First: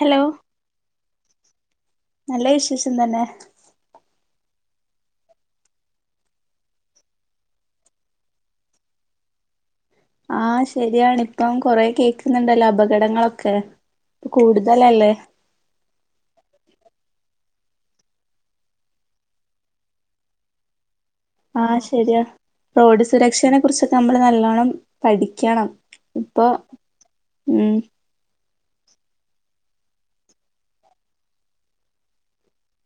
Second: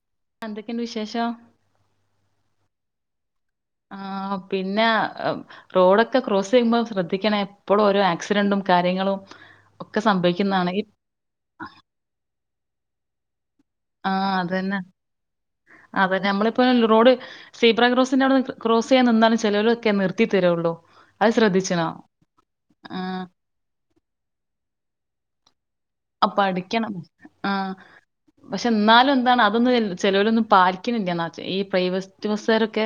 Hello എന്തൊക്കെയുണ്ട് വിശേഷം നല്ല വിശേഷ് ന്ന്ന്നെ ആ പിന്നെ റോഡൊക്കെ ക്രോസെയ്യുമ്പോ ശ്രദ്ധിക്കണേ എപ്പോഴും ഓരോ ആക്സിഡന്റും കാര്യങ്ങളും ഒക്കെ ആ സംഭവിക്കുന്നതാണ് ഈ ശെരിയാണ് ഇപ്പം കൊറേ കേക്ക്ന്ന്ണ്ടല്ലോ അപകടങ്ങളൊക്കെ ആഹ അത തന്നെ കൂടുതലല്ലേ അതെ നമ്മളിപ്പോ റോഡ് സീബ്ര ക്രോസ്സ് ന്റെ ക്ോസ് ചെയ്യാൻ നിന്താലും ചിലവൊക്കെ നിർത്തി തരുള്ളൂ അത് ആഹ ശ്രദ്ധിച്ചണോ ശരിയാ ആ റോഡ് സുരക്ഷനെ കുറിച്ചൊക്കെ നമ്മള് നല്ലവോണം പഠിക്ക കാണണം അപ്പൊ പഠിക്കണം ആ പക്ഷെ എന്നാലും എന്താണ് അതൊന്നും ചെലവർ പാലിക്കുന്നില്ല എന്ന ഈ പ്രൈവറ്റ് ബസ്കരൊക്കെ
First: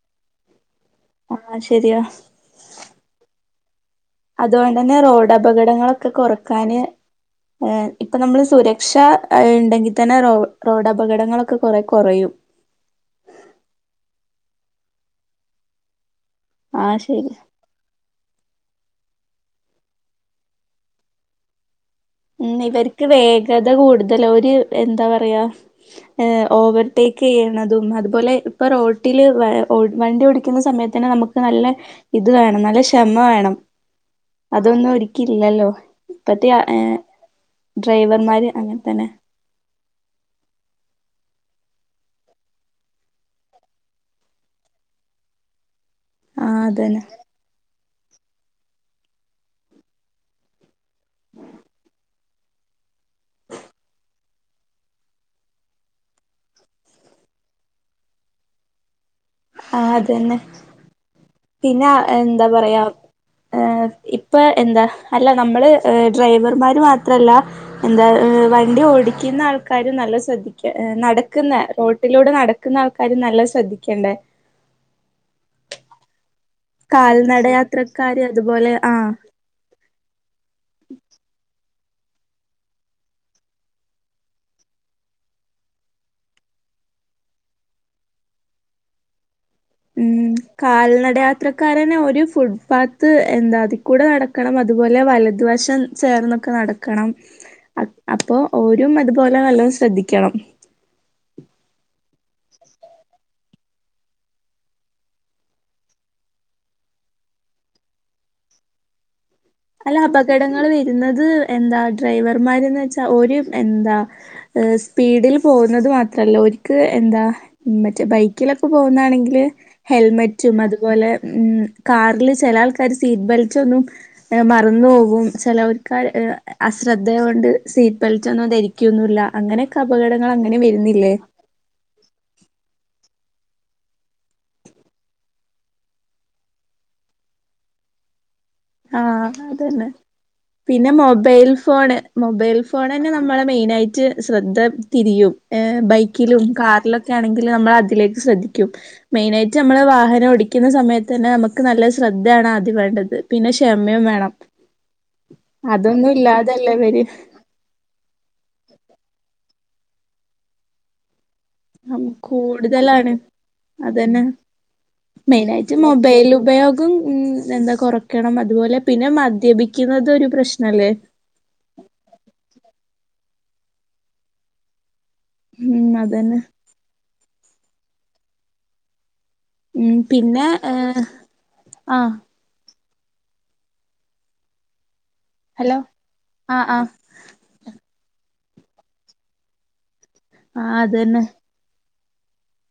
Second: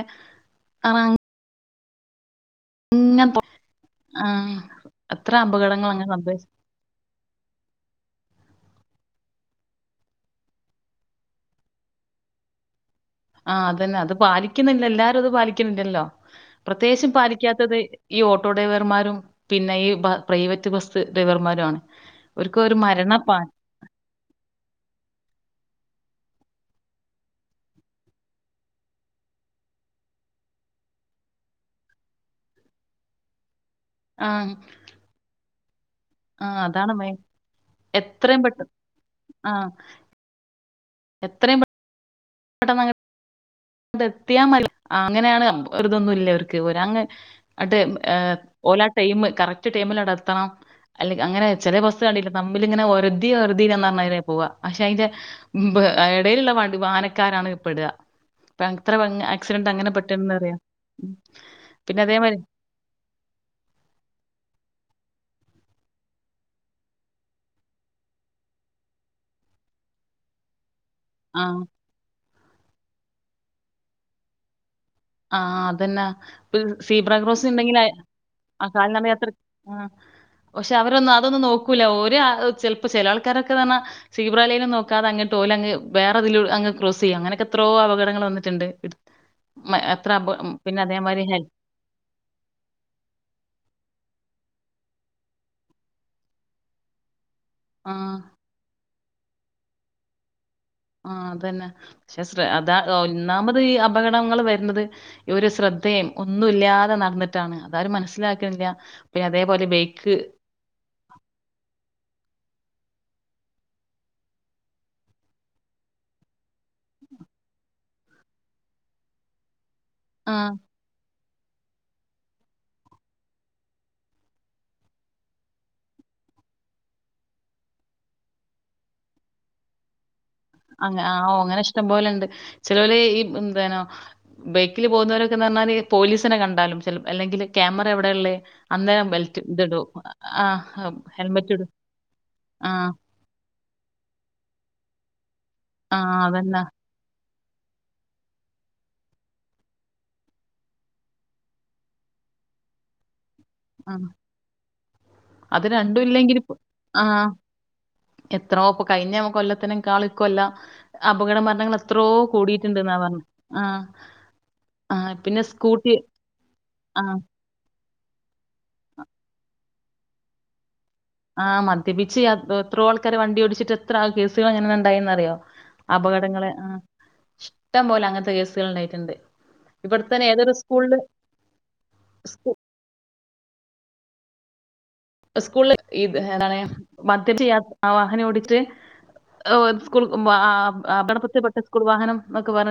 ആ ശരിയാണ് ഉ അതുകൊണ്ട് തന്നെ റോഡ് അങ്ങനെ അപകടങ്ങളൊക്കെ സംഭവിച്ചു കുറക്കാന് ഇപ്പൊ നമ്മള് സുര പക്ഷെ ഉണ്ടെങ്കിൽ തന്നെ റോഡ് അപകടങ്ങളൊക്കെ കൊറെ കുറയും ആഹ അതന്നെ അത് പാലിക്കുന്നില്ല എല്ലാരും അത് പാലിക്കുന്നില്ലല്ലോ ആഹ് പ്രത്യേകിച്ചും ശരി പാലിക്കാത്തത് ഈ ഓട്ട ഓട്ടോ ഡ്രൈവർമാരും പിന്നെ ഈ പ്രൈവറ്റ് ബസ് ഡ്രൈവർമാരും ആണ് അവർക്ക് ഉം ഒരു ഇവർക്ക് മരണപ്പാ വേഗത കൂടുതൽ ഒരു എന്താ പറയാ ഏ ഓവർടേക്ക് ചെയ്യണതും അതുപോലെ ഇപ്പൊ റോട്ടില് വണ്ടി ഓടിക്കുന്ന സമയത്ത് തന്നെ നമുക്ക് നല്ല ഇത് വേണം നല്ല ക്ഷമ വേണം ആ അതൊന്ന ഉക്ക ഇല്ലല്ലോ ആ പത്തിയാ് അതാണ് [unintelligible] മെയിൻ. എത്രയും ഡ്രൈവർമാര് പെട്ടെന്ന് അങ്ങനെ തന്നെ ആ എത്രയും തുടമങ്ങ അ എത്തിയാ മതി അങ്ങനെയാണ് കമ്പം വെറുതൊന്നും ഇല്ല അവർക്ക് ആഹ് പോ അതന്നെ അങ്ങ് അട്ട് ് ഓല ടൈം കറക്റ്റ് ടൈമിൽടെ എത്തണം അല്ല അങ്ങനെ ചില വസ്തുക കണ്ടട്ട നമ്മിൽിങ്ങനെ ഒറുതി ഒറുതി പറഞ്ഞതിനെ പോവാ പക്ഷെ അതിന്റെ ഇടയിലുള്ള വണ്ടി വാനക്കാരാണ് ഇപ്പെെടുക പങ്ക് അത്ര ആക്സിഡന്റ് അങ്ങനെ ആഹ് അതന്നെ പറ്റന്ന്റിയാം പിന്നെ എന്താ പറയാ ഏ ഇപ്പൊ എന്താ അല്ല നമ്മൾ ഡ്രൈവർമാർ മാത്രമല്ല എന്താ വണ്ടി ഓടിക്കുന്ന ആൾക്കാർ നല്ല ശ്രദ്ധിക്കും ആ നടക്കുന്ന റോട്ടിലൂടെ നടുന്ന ുന്ന ആൾക്കാര് നല്ല ശ്രദ്ധിക്കണ്ടേ ആഹ അതെന്നാ സീബ്ര ക്രോസ്സ് ഉണ്ടെങ്കിൽ കാൽനടയാത്രക്കാര് ആ അതുപോലെ കാല ആഹ് യാത്ര ആ പക്ഷെ അവരൊന്ന് അതൊന്ന് നോക്കി ക്കു ലോരു ആഹ്‌ ചിൽപ്പൊ ചെല ആൾക്കാരൊക്കെന്ന് പറഞ്ഞാ സീബ്രാലൈനൊന്നും നോക്കാതെ അങ്ങ്ട്ട് ഓലങ്ങ് വേറെ തിൽ അങ്ങ് ക്രോസ്സിയ്യും അങ്ങനൊക്കെത്രോ അപകടങ്ങൾ വന്നിട്ടുണ്ട് മ എത്ര അപ ഉം പിന്നെ അതേമാതിരി ഹെൽ കാൽനടയാത്രക്കാരനെ ഒരു ഫുട്പാത്ത് എന്താ അതി കൂടെ നടക്കണം മ തുപോലെ വലതുവശം ചേർന്നൊക്കെ നടക്കണം ആഹ് അപ്പൊ ഓരും അത് പോലെ നല്ലം ശ്രദ്ധിക്കണം ആ അതന്നെ ക്ഷെ ശ്ര അതാ ഒന്നാമത് ഈ അപകടങ്ങൾ വരുന്നത്ഈ ഒരു ശ്രദ്ധയും ഒന്നുമല്ല്യാതെ നടന്നിട്ടാണ് അതാരും മനസ്സിലാക്ക്ണില്ല്യ അല്ല അപകടങ്ങള് വെരുന്നത് എന്താ ഡ്രൈവ ർമാരെന്ന് വെച്ചാ ഒരു എന്താ സ്പീഡിൽ പോകുന്നത് മാത്രല്ല ഒല്ക്ക് എന്താ മറ്റേ ബൈക്കിലൊക്കെ പോകുന്നാണെങ്കില് ആഹ് ഹെൽമെറ്റും അതുപോലെ ഉം കാറില് ചില ആൾക്കാര് സീറ്റ് ബെൽറ്റ് ഒന്നും മറന്നു പോകും ചിലവർക്ക് അശ്രദ്ധ കൊണ്ട് സീറ്റ് ബെൽറ്റൊന്നും ധരിക്കുവൊന്നുമില്ല. അങ്ങനെയൊക്കെ അപകട അ ആ ഓ അങ്ങനെ ഇഷ്ടംപോലെണ്ട്. ചിലവര് ഈ എന്ത ബൈക്കില് പോകുന്നവരൊക്കെന്ന് പറഞ്ഞാല് പോലീസിനെ കണ്ടാലും അല്ലെങ്കിൽ ക്യാമറ എവിടെയ ഉള്ളേ ആഹ് അതന്നെ പിന്നെ മൊബൈൽ ഹെൽമെറ്റ് ഇടും. ഫോണ് മൊബൈൽ ആ ഫോണ് തന്നെ നമ്മളെ മെയിനായിട്ട് ശ്രദ്ധ തിരിയും. ഏഹ് ആ ബൈക്കിലും അതന്നെ. കാറിലൊക്കെ ആണെ നമ്മൾ അതിലേക്ക് ശ്രദ്ധിക്കും മെയിന ആയിട്ട് നമ്മള് വാഹനം ഓടിക്കുന്ന സമയത്ത് തന്നെ നമുക്ക് നല്ല ശ്രദ്ധയാണ് ആദ്യ വേണ്ടത്. പിന്നെ ആ ക്ഷമയും വേണം അത് രണ്ടും അതൊന്നും ഇല്ലെങ്കിൽ ഇ ഇല്ലാതല്ലേ ഇവര് ആ എത്രോപ്പ കഴിഞ്ഞ കൊല്ല ത്തിനേക്കാളും ഇക്കൊല്ലം അപകട മരണങ്ങൾ ഉം എത്രയോ കൂടിയിട്ടുണ്ടെന്നാ കൂടുതലാണ് പറഞ്ഞെ. ആ അതന്നെ. ആ പിന്നെ മെയിനായിട്ട് സ്കൂട്ടി മൊബൈൽ ഉപയോഗം ആ ഉ എന്താ കൊറ ക്കണം അ തുപോലെ പിന്നെ മദ്യപി ക്കുന്നത് ഒരു പ്രശ്നം അല്ലേ? ആ മദ്യപിച്ച് യാത് എത്രയോ ആൾക്കാര് വണ്ടി എത്ര കേസുകളെങ്ങനെ ഉണ്ടായിന്നറിയോ ഉം അതന്നെ അപകടങ്ങളെ ആ ഇഷ്‌ടം പോലെ അങ്ങത്തെ കേസുകൾ ഉണ്ടായിട്ടുണ്ട്. ഉം ഇവിടെത്തന്നെ പിന്നെ ഏതൊരു ഏ സ്കൂളില് ആഹ് സ്കൂ സ്കൂളിൽ ഹലോ ആഹ് [unintelligible] ആഹ് വാഹനം ഓടി ആ സ്കൂൾ ആഹ് അതന്നെ അപകടത്തിൽപ്പെട്ട സ്കൂൾ വാഹനം എന്നൊക്കെ പറ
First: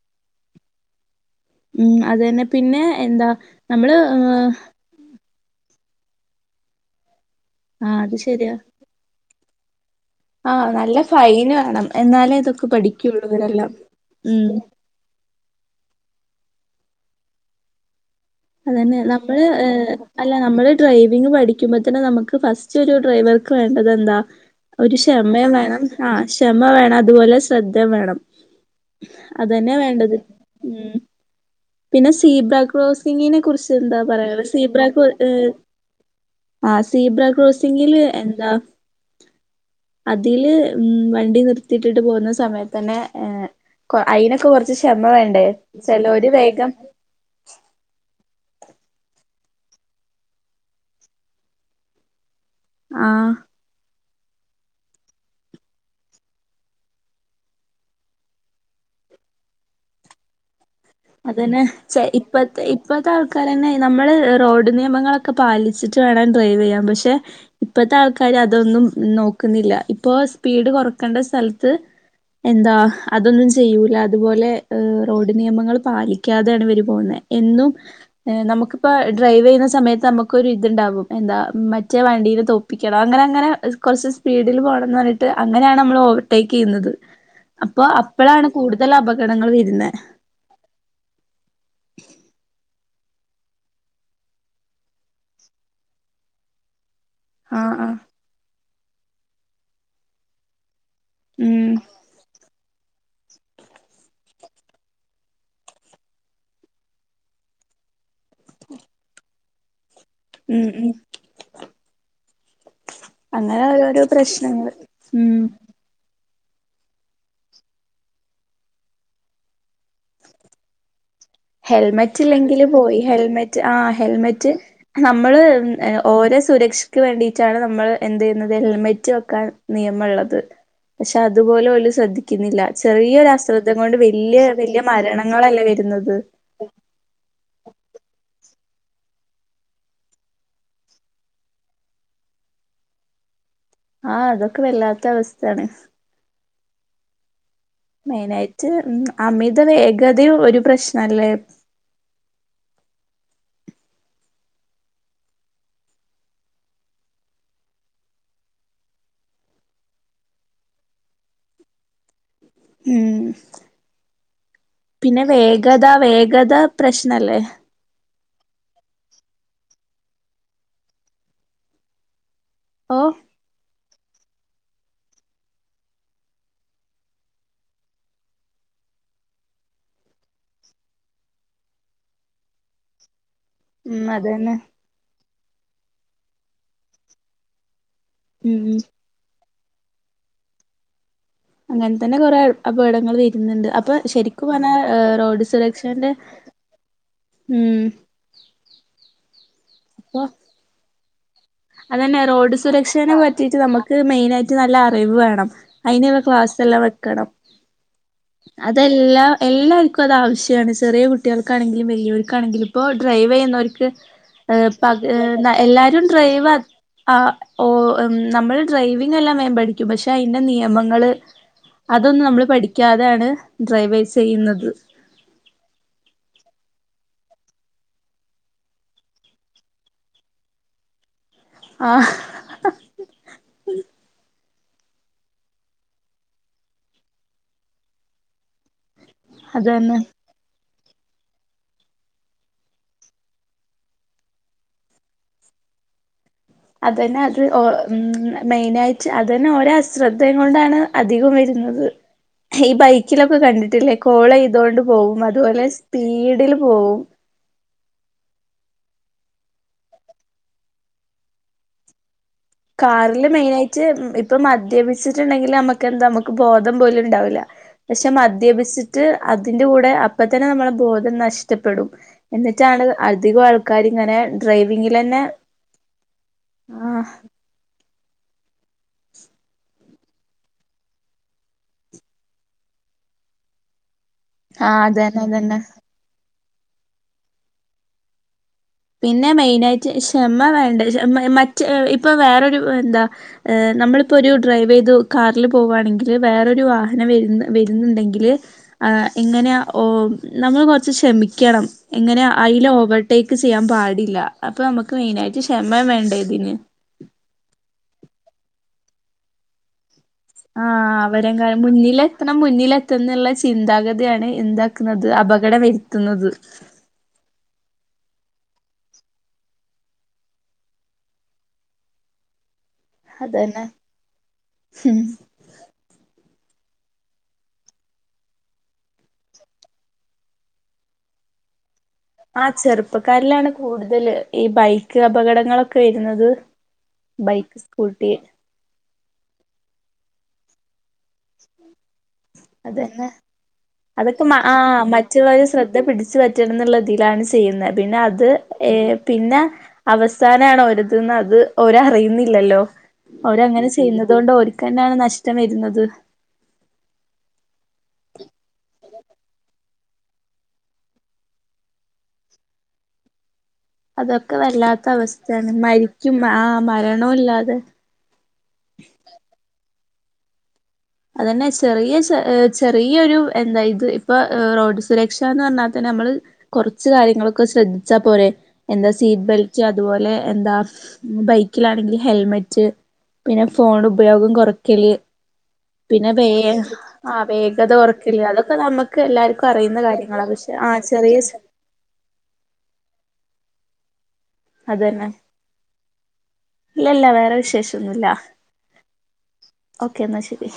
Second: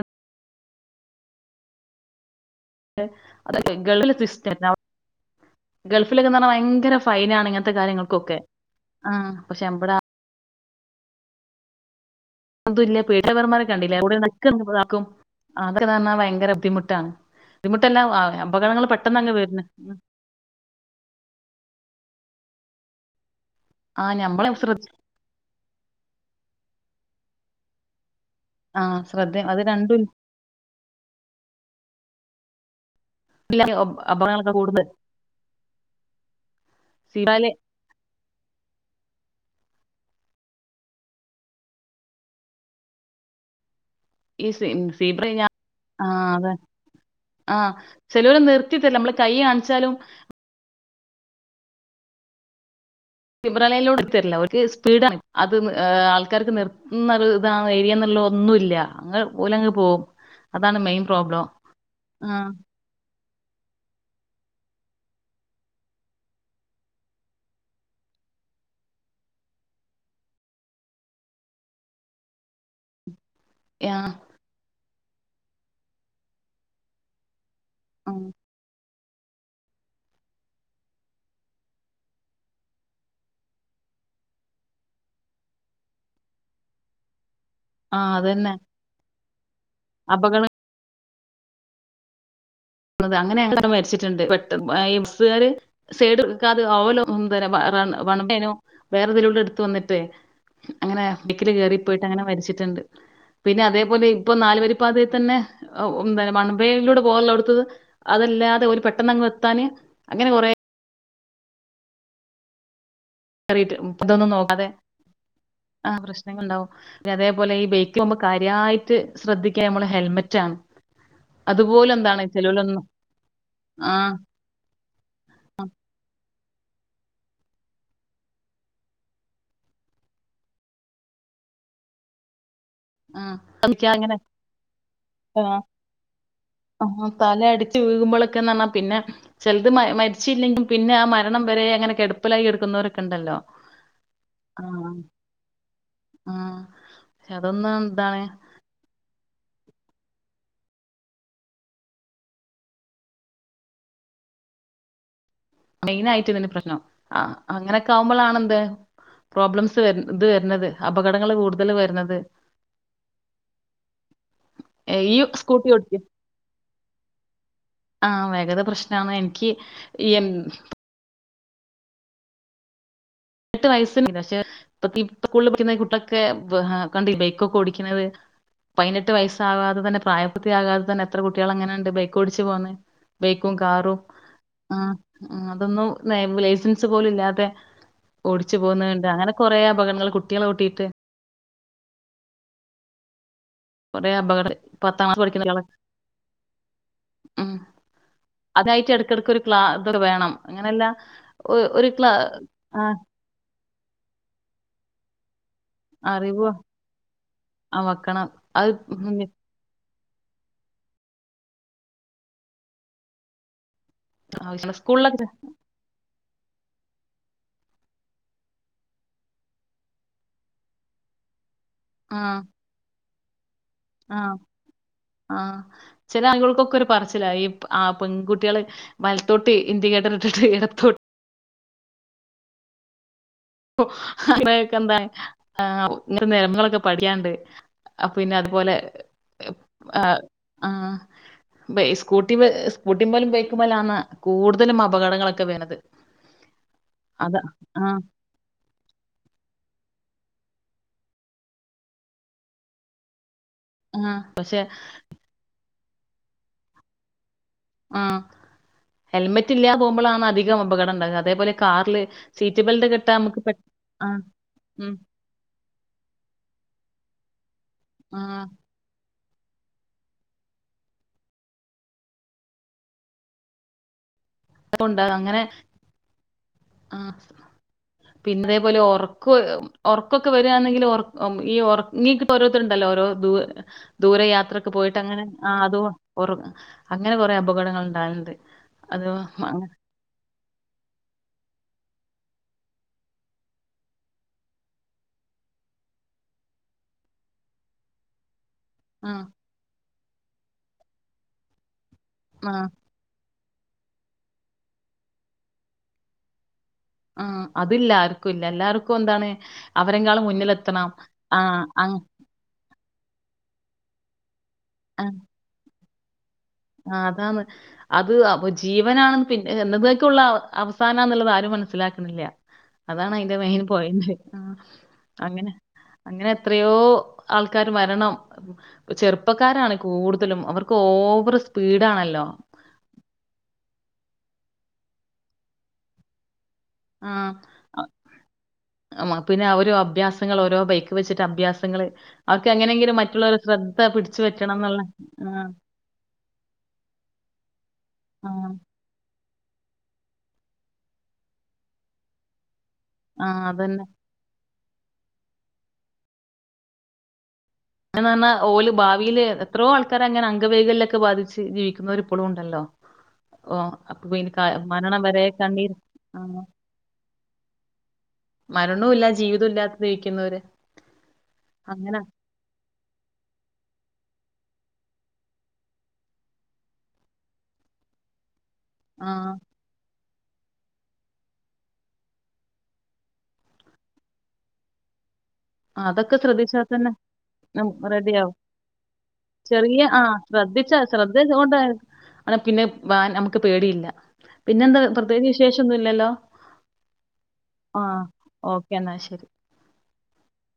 ഉം അത് തന്നെ പിന്നെ എന്താ അതൊക്കെ നമ്മള് ഗൾഫിലെ സിസ്റ്റം ഗൾഫിലൊക്കെന്ന് പറഞ്ഞാൽ ഭയങ്കര ഫൈൻ ആണ് ഇങ്ങനത്തെ ആ അത് കാര്യങ്ങൾക്കൊക്കെ പക്ഷെ അമ്പട ആഹ് നല്ല ഫൈന് വേണം എന്നാലേ ഇതൊക്കെ അത് പിന്നെ പഠിക്കുള്ളൂ [inaudible] മാരെ ഇവരെല്ലാം കണ്ടില്ല ഉം [unintelligible] ആഹ് ഭയങ്കര ബുദ്ധിമുട്ടാണ് ബുദ്ധിമുട്ടല്ല ആ അതന്നെ നമ്മള് അല്ല നമ്മള് ഡ്രൈവിങ് പഠിക്കുമ്പ തന്നെ നമുക്ക് ഫസ്റ്റ് ഒരു ഡ്രൈവർ ആഹ് വേണ്ടതെന്താ ഞമ്മള് ശ്രദ്ധ ഒരു ക്ഷമ വേണം ആ ക്ഷമ വേണം ഇതുപോലെ ശ്രദ്ധ വേണം ആഹ് ശ്രദ്ധ അത് അതന്നെ രണ്ടും ഇല്ല വേണ്ടത് ഉം പിന്നെ സീബ്ര ക്രോസ് ഗിനെ കുറിച്ച് എന്താ പറയാള്ളെ അപകടങ്ങളൊക്കെ സീബ്ര കൂടുന്നത് ആ സീബ്ര സീബ്രയില് ക്രോസിങ്ങില് എന്താ അതിൽ ഉം വണ്ടി നിർത്തിട്ടിട്ട് പോകുന്ന സമയത്തന്നെ ഏഹ് കൊ അയിനൊക്കെ ഈ കുറച്ച് ക്ഷമ സീബ്ര വേണ്ടേ ചെലൊരു ആഹ് അതെ വേഗം ആഹ് ചിലര് നിർത്തിത്താരില്ല നമ്മള് കൈ കാണിച്ചാലും ആഹ് സിബ്രലയ്നീലൂടെ തരില്ല ഓൾക് സ്പീഡാണ് അത് ആൾക്കാർക്ക് നിർത്തുന്ന ഇതാണ് ഏരിയ എന്നുള്ള ഒന്നുല്ല അങ്ങ് പോലെ ഓല് അങ്ങ് പോകും അതന്നെ ഇപ്പത്തെ ഇപ്പത്തെ ആഹ് ആൾക്കാര്തന്നെ നമ്മള് റോഡ് നിയമങ്ങളൊക്കെ പാലിച്ചിട്ട് വേണം ഡ്രൈവ് ചെയ്യാാം പക്ഷെ ഇപ്പഴത്തെ ആൾക്കാര് അതൊന്നും നോക്കുന്നില്ല ഇപ്പൊ സ്പീഡ് കൊറക്കേണ്ട സ്ഥലത്ത് എന്താ അതൊന്നും ചെയ്യൂല ആഹ് അതുപോലെ ഏഹ് റോഡ് നിയമങ്ങൾ പാലിക്കാതെയാണ് ഇവര് പോവുന്നെ എന്നും ആഹ് ഏഹ് നമുക്ക് ഇപ്പൊ ഡ്രൈവ് ചെയ്യുന്ന സമയത്ത് നമ്മക്കൊരു ഇതുണ്ടാവും എന്താ മറ്റേ വണ്ടിയെ തോപ്പിക്കണം അങ്ങനെ അങ്ങനെ കുറച്ച് സ്പീഡിൽ പോകണന്ന് പറഞ്ഞിട്ട് അങ്ങനെയാണ് നമ്മൾ ഓവർടേക്ക് ചെയ്യുന്നത് അപ്പൊ ആഹ് അപ്പോഴാണ് അതന്നെ കൂടുതൽ അപക ഇടങ്ങളിൽ പിന്നെ അപകടം അങ്ങനെടെ മരിച്ചിട്ടുണ്ട് പെട്ടന്ന് വയസുകാര് സൈഡ് ഒതുക്കാതെ ഓവർലോ എന്തര് ആഹ് റൺ ആഹ് വൺവേ അയിനോ വേറെതിലൂടെ എടുത്ത് വന്നിട്ടേ അങ്ങനെ ടിക്കില്ല് ഉം കയറിപ്പോയിട്ട് അങ്ങനെ മരിച്ചിട്ടുണ്ട് പിന്നെ അതേപോലെ ഇപ്പൊ നാലുവരി പാതയിൽ തന്നെ വൺവേയിലൂടെ തന്നെ പോവാൻ ഉള്ളടത് അതല്ലാതെ ഒരു പെട്ടെന്ന് അങ്ങ് ത്താന് ഉം ഉം അങ്ങനെ കേറിട്ട് ഓരോരോ ഇതൊന്നും പ്രശ്നങ്ങൾ ഉം ങാങൾ ഇണ്ടാവും അതേപോലെ ഈ [unintelligible] കാര്യായിട്ട് ശ്രദ്ധിക്ക നമ്മള് ഹെൽമെറ്റാണ് അതുപോലും ഹെൽമെറ്റ് എന്താണ് ഇല്ലെങ്കില് ചെലോലൊന്നും പോയി ഹെൽമെറ്റ് ആഹ് ഹെൽമെറ്റ് നമ്മള് ഓരോ സുരക്ഷക്ക് വേണ്ടീറ്റാണ് നമ്മള് എന്തെയ്യുന്നത് ഹെൽമെറ്റ് വക്കാൻ നിയമള്ളത് പക്ഷെ അതുപോലും ഓല് ശ്രദ്ധിക്ക്ന്നില്ല ചെറിയൊരു അശ്രദ്ധ ആഹ് കൊണ്ട് അങ്ങനെ വെല്ല്യയ വെല്ല്യ മരണങ്ങളല്ലേ വരുന്നത് ആ തല അടിച്ചു വീകുമ്പളൊക്കെ പിന്നെന്നർഞ്ഞ പിന്നെ ചെൽത് മ മര്ച്ചീല്ലെങ്കിൽ പിന്നെ ആ മരണം വരെ അങ്ങനെ കെട്പ്പിലായി കെട്ക്കുന്നോരൊക്കെണ്ടല്ലോ ആഹ് അതൊക്കെ വല്ലാത്ത അവസ്ഥാണ് ആഹ് പക്ഷെ അതൊന്നും എന്താണ് മെയിനായിറ്റ് അമിത വേ ഗതയും ഒരു പ്രശ്നല്ലേ മെയിൻ ആയിട്ട് ഇതിന്നെ പ്രശ്നം ആ അങ്ങനൊക്കെ ആവുമ്പളാണ് എന്ത് പ്രോബ്ലംസ് വര് ഇത് വരുന്നത് അപകടങ്ങൾ കൂടുതൽ വരുന്നത് ഉം ഈ പിന്നെ സ്കൂട്ടി വേഗത വേഗത പ്രശ്നല്ലേ ആ വേഗത പ്രശ്നാന്ന് എൻക്ക് ഈ എ ഓ [unintelligible] പക്ഷെ [unintelligible] ഈ സ്കൂളില് പഠിക്കുന്ന കുട്ടൊക്കെ കണ്ടില്ലേ ബൈക്കൊക്കെ ഒടിക്കണത് പയ്നെട്ട് വയസ്സാവാതെ തന്നെ പ്രായപൂർത്തി ആകാതെ തന്നെ എത്ര കുട്ട്യാളങ്ങനണ്ട് ബൈക്ക് ഓടിച്ചു പോന്നെ ബൈക്കും കാറും ഉം അതന്നെ ആ ഉം അതൊന്നും [unintelligible] ലൈസൻസ് പോലുല്ലാതെ ഓടിച്ചു ഉം ഉം പോകുന്ന കണ്ട് അങ്ങനെ കൊറേ അപകടങ്ങൾ കുട്ട്യാള ഓട്ടീട്ട് അങ്ങൻ തന്നെ കൊറേ അപകടങ്ങള് വെ കൊറെ അപകട പത്താങ്ക്ളാസ് പഠിക്കുന്ന കുട്ട്യാള് സുരക്ഷേന്റെ ഉം അതായിട്ട് ഇടെക്കെടെക്ക് ഒര് ക്ലാ ഇതൊരു വേണം അങ്ങനല്ല അതെന്നെ റോഡ് സുരക്ഷേനെ പറ്റീട്ട് നമ്മക്ക് മെയിനായിട്ട് നല്ല അറിവ് വേ ണം അയിന് വ അറിവ് ക്ലാസ് എല്ലാം വെക്കണം ആ വെക്കണം അത് അതെല്ലാം എല്ലാര്ക് ഇപ്പ അതാവശ്യാണ് ചെറിയേ കുട്ട്യാൾക്കാണെങ്കിലും വെല്ല്യോർക്കാണെങ്കിലും ഇപ്പോൾ ഡ്രൈവെയ്യുന്നോർക്ക് ഇഹ് പക് സ്കൂളിലൊക്കെ എല്ലാരും ഡ്രൈവ ആ ഓ ഓം നമ്മൾ ഡ്രൈവിംഗ് എല്ലാം വേം പഠിക്കും പക്ഷെ അയിന്റെ നിയമങ്ങള് ആ അതൊന്നും നമ്മള് പഠിക്കാ താണ് ആഹ് ആ ചെല ആൾകൾകൊക്കൊരു പറച്ചില്ല ഈ ആ പെൺകുട്ടികള് വലത്തോട്ട് ഇൻഡിക്കേറ്റർ ഇട്ടിട്ട് ഇടത്തോട്ട് ആഹ് ഓ അ [unintelligible] എന്താ ഇങ്ങനെ നിയമളൊക്കെ പഠിക്കാണ്ട് പിന്നെ അതുപോലെ അതന്നെ ആ ബേ സ്കൂട്ടി സ്കൂട്ടി പോലും ബൈക്കും പോല ആണ് കൂടുതലും അപകടങ്ങളൊക്കെ വേണത് അതന്നെ അത് ഒ മെയിന് ആയിട്ട് അതന്നെ ഓരാ അശ്രദ്ധയും കൊണ്ടാണ് അധികം വരുന്നത് ഈ ബൈക്കിലൊ കണ്ടിട്ടില്ലേ ആഹ് കോള ഇതുകൊണ്ട് പോകും അതുപോലെ സ്പീഡിൽ പോവും ആ ഹെൽമെറ്റ് ഇല്ലാ പോവുമ്പളാണ് അധികം അപകടംണ്ടാകുക അതേപോലെ കാറില് സീറ്റ് ബെൽറ്റ് കെട്ടാ കാറില് നമുക്ക് പെ മെയിനായിട്ട് ആഹ് ഇപ്പൊ ഉം മദ്യപിച്ചിട്ട് ണ്ടെങ്കിൽ നമുക്കെന്താ നമുക്ക് ബോധം പോലും ഉണ്ടാവില്ല പക്ഷെ ആഹ് മദ്യപിച്ചിട്ട് അതിന്റെ കൂടെ അപ്പ തന്നെ നമ്മളെ ബോധം നഷ്ടപ്പെടും എന്നിട്ടാണ് അധികം ആൾക്കാരിങ്ങനെ ഡ്രൈവിംഗിലന്നെ ആ പിന്നതേപോലെ ഒറക്ക്‌ ഒറക്കൊക്കെ വര്വണെങ്കില് ഒറ അം ഈ ഒറങ്ങീക്ക്‌ ഓരോരുത്തരുണ്ടല്ലോ ഓരോ ദൂ ദൂര ആ യാത്രക്ക് പോയിട്ട് അതന്നെ അങ്ങനെ ആ അതന്നെ അത് ഒറ അങ്ങനെ കൊറെ അപകടങ്ങള്ണ്ടാകല്ണ്ട് പിന്നെ മെയിനായിട്ട് ഷെമ വേണ്ടെ ഷെ മ മ്മ യ് ഇപ്പൊ വേറൊരു എന്താ നമ്മളിപ്പോ ഒരു ഡ്രൈവ് ചെയ്ത് കാറില് പോവാണെങ്കിൽ വേറൊരു വാഹനം വരുന്ന് വരുന്ന്ണ്ടെങ്കില് ആ എങ്ങനെ ഓ നമ്മൾ കൊറച്ച് ക്ഷമിക്കണം എങ്ങനെ ആ അയില ഓവർടേക്ക് ക്ക്‌ ചെയ്യാൻ പാടില്ല അപ്പൊ നമുക്ക് മെയിനായിട്ട് ക്ഷമ വേണ്ട ഇതിന് ലാക്കുംല്ലല്ലാർക്കുംഎന്താണ് അവ് ആ അവരെങ്കാലും അങ് മുന്നിലെത്തണം മുന്നിലെത്ത്ന്നുള്ള ചിന്താഗതി താണ് ആ എന്താക്കുന്നത് അപകടം വര് ത്ത്ന്നത് ആ അതാണ് അത് അപ്പൊ ജീവനാണെന്ന് പിന്നെ [unintelligible] അവസാനാന്നുള്ളത് ആരും മനസ്സിലാക്കണില്ല അതാണ് അതിന്റെ മെയിൻ അതന്നെ പോയന്റ് ഉം അങ്ങനെ അങ്ങനെ എത്രയോ ആൾക്കാര് മരണം ചെറുപ്പക്കാരാണ് കൂടുതലും അവർക്ക് ഓവറ് സ് പീ ആ ചെറുപ്പക്കാരിലാണ് കൂടുതല് ഈ ബൈക്ക് അപകടങ്ങളൊക്കെ വരുന്നത് ആ ബൈക്ക് സ്കൂട്ടി അം മ പിന്നെ അവര് അഭ്യാസ് ങ്ങളോരോ ബൈക്ക്‌ വെച്ചിട്ട് അഭ്യാസങ്ങള് അവർക്ക് എങ്ങനെയെങ്കിലും അതന്നെ മറ്റുള്ളവരെ ശ്രദ്ധ പിടിച്ചു അതൊക്കെ മ ആ പറ്റണം എന്നുള്ള ആ മറ്റുള്ളവരെ ശ്രദ്ധ പിടിച്ചു പറ്റണന്നുള്ള ഇതിലാണ് ചെയ്യുന്നത് പിന്നെ അത് ആ ഏ പിന്നെ അവസാനാണ് ഓരിത് ന്ന് അത് ഓരറിയുന്നില്ലല്ലോ ആ അവരങ്ങനെ അതന്നെ ചെയ്യുന്നുന്നത് കൊണ്ട് ഓര് ക്കന്നാണ് നഷ്ടം വരുന്നത് [unintelligible] ഓല് ഭാ വീല് എത്രയോ ആൾക്കരങ്ങനെ അംഗവൈഗല്യോക്കെ ബാധിച്ച് ജീവിക്കുന്നവരിപ്പോളും ഉണ്ടല്ലോ ഓ അപ്പൊ പിന്നെ അതൊക്കെ ക- വല്ലാത്ത മരണം വരെ അവസ്ഥയാണ് കണ്ണീര് മരിക്കും ആ മരണോ ഇല്ലാതെ ഗ്രഹിക്കുന്നവര് അതന്നെ ചെറിയ ശെ ഏ ചെറിയൊരു എന്താ ഇത് ഇപ്പൊ റോഡ് സുരക്ഷ എന്ന് പറഞ്ഞാൽ തന്നെ നമ്മള് കുറച്ച് കാര്യങ്ങളൊക്കെ ശ്രദ്ധിച്ചാ പോരെ എന്താ ആ സീറ്റ് ബെൽറ്റ് അതുപോലെ എന്താ ബൈക്കിലാണെങ്കിൽ ഹെൽമെറ്റ് പിന്നെ ഫോൺ ഉപയോഗം കൊറക്കല് ആ അതൊക്കെ ശ്രദ്ധിച്ചാൽ തന്നെ നമു വേഗത കുറയ്ക്കല് റെഡിയാവും അതൊക്കെ നമുക്ക് എല്ലാർക്കും ചെറിയ അറിയുന്ന ആ കാര്യങ്ങളാ പക്ഷെ ആ ശ്രദ്ധിച്ചാ ശ്രദ്ധ ചെറിയ കൊണ്ടാ പിന്നെ വാൻ നമുക്ക് പേടിയില്ല പിന്നെന്താ അതന്നെ പ്രത്യേകിച്ച് വിശേഷമൊന്നും ഇല്ലല്ലോ ഇല്ലല്ല വേറെ ആ വിശേഷൊന്നുല്ല ഓക്കെ എന്നാൽ ശരി ഓക്കേ എന്നാ ശരി